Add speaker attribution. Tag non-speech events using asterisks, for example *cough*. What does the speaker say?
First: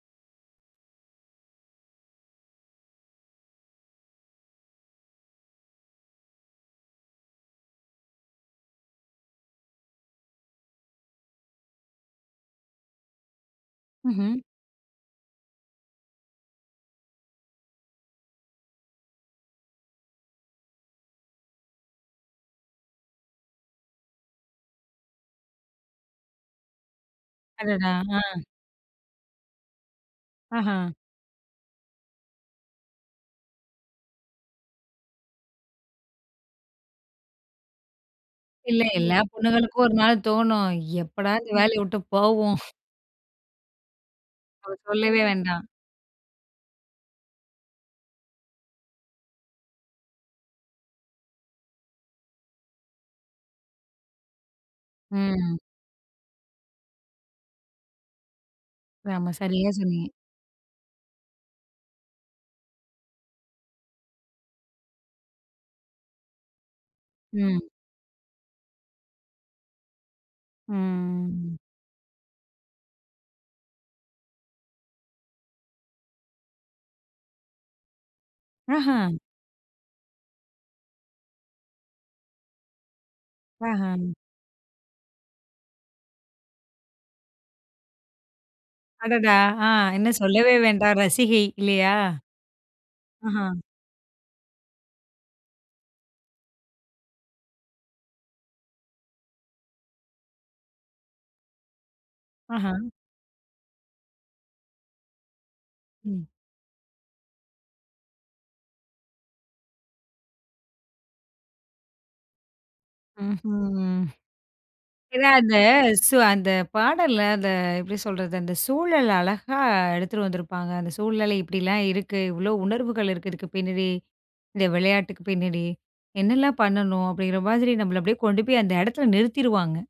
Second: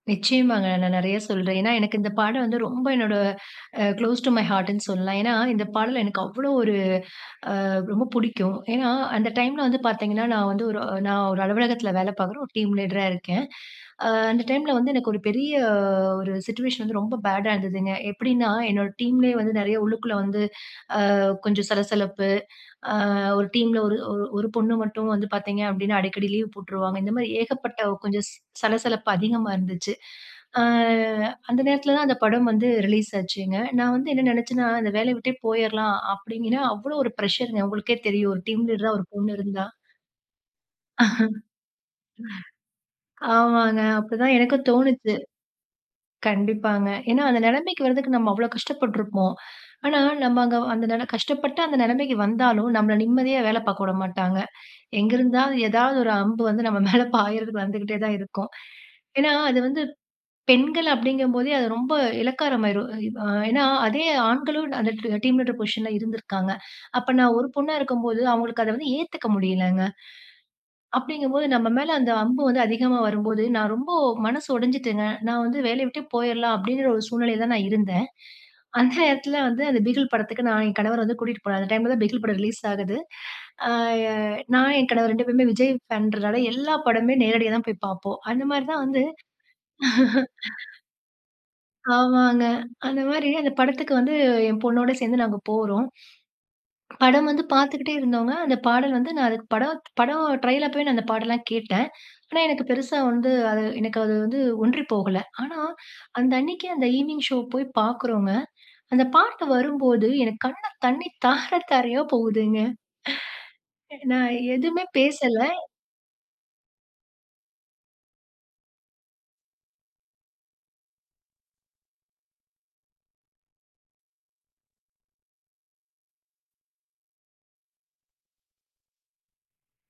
Speaker 1: நிச்சியமாங்க. நான் நெறைய சொல்றேன். ஏனா, எனக்கு இந்த பாடல் வந்து ரொம்ப என்னோட அ "க்ளோஸ் டூ மை ஹார்ட்டுன்னு" சொல்லலாம். ஏனா, இந்த பாடல் எனக்கு அவ்வளோ ஒரு, அ ரொம்ப புடிக்கும். ஏனா, அந்த டைம்ல வந்து பார்த்தீங்கன்னா, நான் வந்து ஒரு நான் ஒரு அலுவலகத்தில வேலை பார்க்குற ஒரு டீம் லீடரா இருக்கேன். ஆ
Speaker 2: ம்ஹ்ம்.
Speaker 1: அந்த டைம்ல வந்து எனக்கு ஒரு பெரிய ஒரு சிட்யூயேஷன் வந்து ரொம்ப பேடா இருந்ததுங்க. எப்டின்னா, என்னோட டீம்லயே வந்து நெறைய உள்ளுக்குள்ள வந்து அ கொஞ்சம் சலசலப்பு. அ ஒரு டீம்ல ஒரு ஒரு பொண்ணு மட்டும் வந்து பார்த்தீங்க அப்டின்னா, அடிக்கடி லீவ் போட்டுருவாங்க. இந்த மாரி ஏகப்பட்ட
Speaker 2: அடடா!
Speaker 1: கொஞ்சம் ச
Speaker 2: ஆ.
Speaker 1: சலசலப்பு அதிகமா இருந்துச்சு. ஆ
Speaker 2: ஆஹா.
Speaker 1: அந்த நேரத்தில தான் அந்த படம் வந்து ரிலீஸ் ஆச்சுங்க. நான் வந்து என்ன நெனைச்சேன்னா, இந்த வேலைய விட்டே போயரலாம் அப்படின்னு, அவ்வளோ ஒரு பிரஷர் உங்களுக்கே தெரியும். ஒரு டீம்
Speaker 2: இல்ல,
Speaker 1: லீடரா ஒரு
Speaker 2: இல்ல.
Speaker 1: பொண்ணு இருந்தா.
Speaker 2: பொண்ணுகளுக்கும் ஒரு நாள் தோணும். எப்போடா இந்த வேலைய வுட்டு போவோம். *chuckles*
Speaker 1: *laughs* ஆமாங்க. அப்டி தான் எனக்கும்
Speaker 2: அத
Speaker 1: தோணுச்சு.
Speaker 2: சொல்லவே வேண்டாம்.
Speaker 1: கண்டிப்பாங்க. ஏன்னா, அந்த நெலைமைக்கு வரதுக்கு நம்ம அவ்வளோ கஷ்டப்பட்டுருப்போம். ஆனா நம்ம அங்க அந்த கஷ்டப்பட்டு அந்த நெலைமைக்கு வந்தாலும், நம்மள நிம்மதியா வேல பார்க்க வுட மாட்டாங்க. எங்க இருந்தாது
Speaker 2: ம்.
Speaker 1: ஏதாவது ஒரு அம்பு வந்து நம்ம மேல பாயறதுக்கு வந்துகிட்டே தான் இருக்கும்.
Speaker 2: ஆமா,
Speaker 1: ஏனா, அது
Speaker 2: சரியா
Speaker 1: வந்து
Speaker 2: சொன்னீங்க.
Speaker 1: பெண்கள் அப்டிங்கும்போதே, அது ரொம்ப இலக்காரமாயிரும். அ ஏனா, அதே ஆண்களும் அந்த டீம் லீடர் பொசிஷன்ல இருந்திருக்காங்க. அப்ப நான் ஒரு
Speaker 2: ம்.
Speaker 1: பொண்ணா இருக்கும்போது அவங்களுக்கு அத வந்து ஏத்துக்க முடியலங்க. அப்டிங்கும்போது
Speaker 2: ம்.
Speaker 1: நம்ம மேல அந்த அம்பு வந்து அதிகமா வரும்போது, நான் ரொம்ப மனசு உடைஞ்சுட்டங்க. நான் வந்து வேலைய விட்டே போய்ரலாம் அப்டிங்கிற ஒரு சூழ்நிலையில தான் நான் இருந்தேன். அந்த
Speaker 2: ஆஹா.
Speaker 1: நேரத்தில வந்து அந்த பிகில் படத்துக்கு நான் என் கணவர் வந்து கூட்டிட்டு போனார். அந்த டைம்ல தான் பிகில் படம் ரிலீஸ் ஆகுது. ஆ
Speaker 2: ஆஹ.
Speaker 1: நான் என் கணவர் 2 பேருமே விஜய் பான்றனால எல்லா படமே நேரடியா தான் போய் பார்ப்போம். அந்த மாரி தான் வந்து
Speaker 2: அடடா! ஆ, இன்னும்
Speaker 1: *laughs*
Speaker 2: சொல்லவே வேண்டாம் ரசிகை இல்லையா?
Speaker 1: ஆமாங்க. அந்த மாரி
Speaker 2: ஆஹா.
Speaker 1: அந்த படத்துக்கு வந்து என் பொண்ணோட சேர்ந்து நாங்க போறோம். படம் வந்து பார்த்துக்குட்டே இருந்தோங்க. அந்த பாடல் வந்து நான் படம் படம் ட்ரெயில் அப்பவே அந்த பாடல்லாம் கேட்டேன். ஆனா எனக்கு
Speaker 2: ஆஹ.
Speaker 1: பெருசா வந்து எனக்கு அது வந்து ஒன்றி போகல. ஆனா,
Speaker 2: ம்.
Speaker 1: அந்த அன்னைக்கே அந்த ஈவனிங் ஷோ போய் பார்க்குறோங்க. அந்த பாட்டு வரும்போது எனக்கு கண்ல தண்ணீ தார தாரையா போகுதுங்க.
Speaker 2: ம்ஹ்ம், ம்.
Speaker 1: நான் எதுவுமே
Speaker 2: ஏனா, அந்த
Speaker 1: பேசல.
Speaker 2: சு அந்த பாடல்ல அந்த எப்டி சொல்றது? அந்த சூழல் அழகா எடுத்துட்டு வந்துருப்பாங்க. அந்த சூழ்நிலை இப்டிலாம் இருக்கு. இவ்வளோ உணர்வுகள் இருக்கு இதுக்கு பின்னாடி, இந்த விளையாட்டுக்கு பின்னாடி என்னலாம் பண்ணணும்? அப்டிங்கிற மாரி நம்மள அப்டியே கொண்டு போய் அந்த இடத்துல நிறுத்திருவாங்க.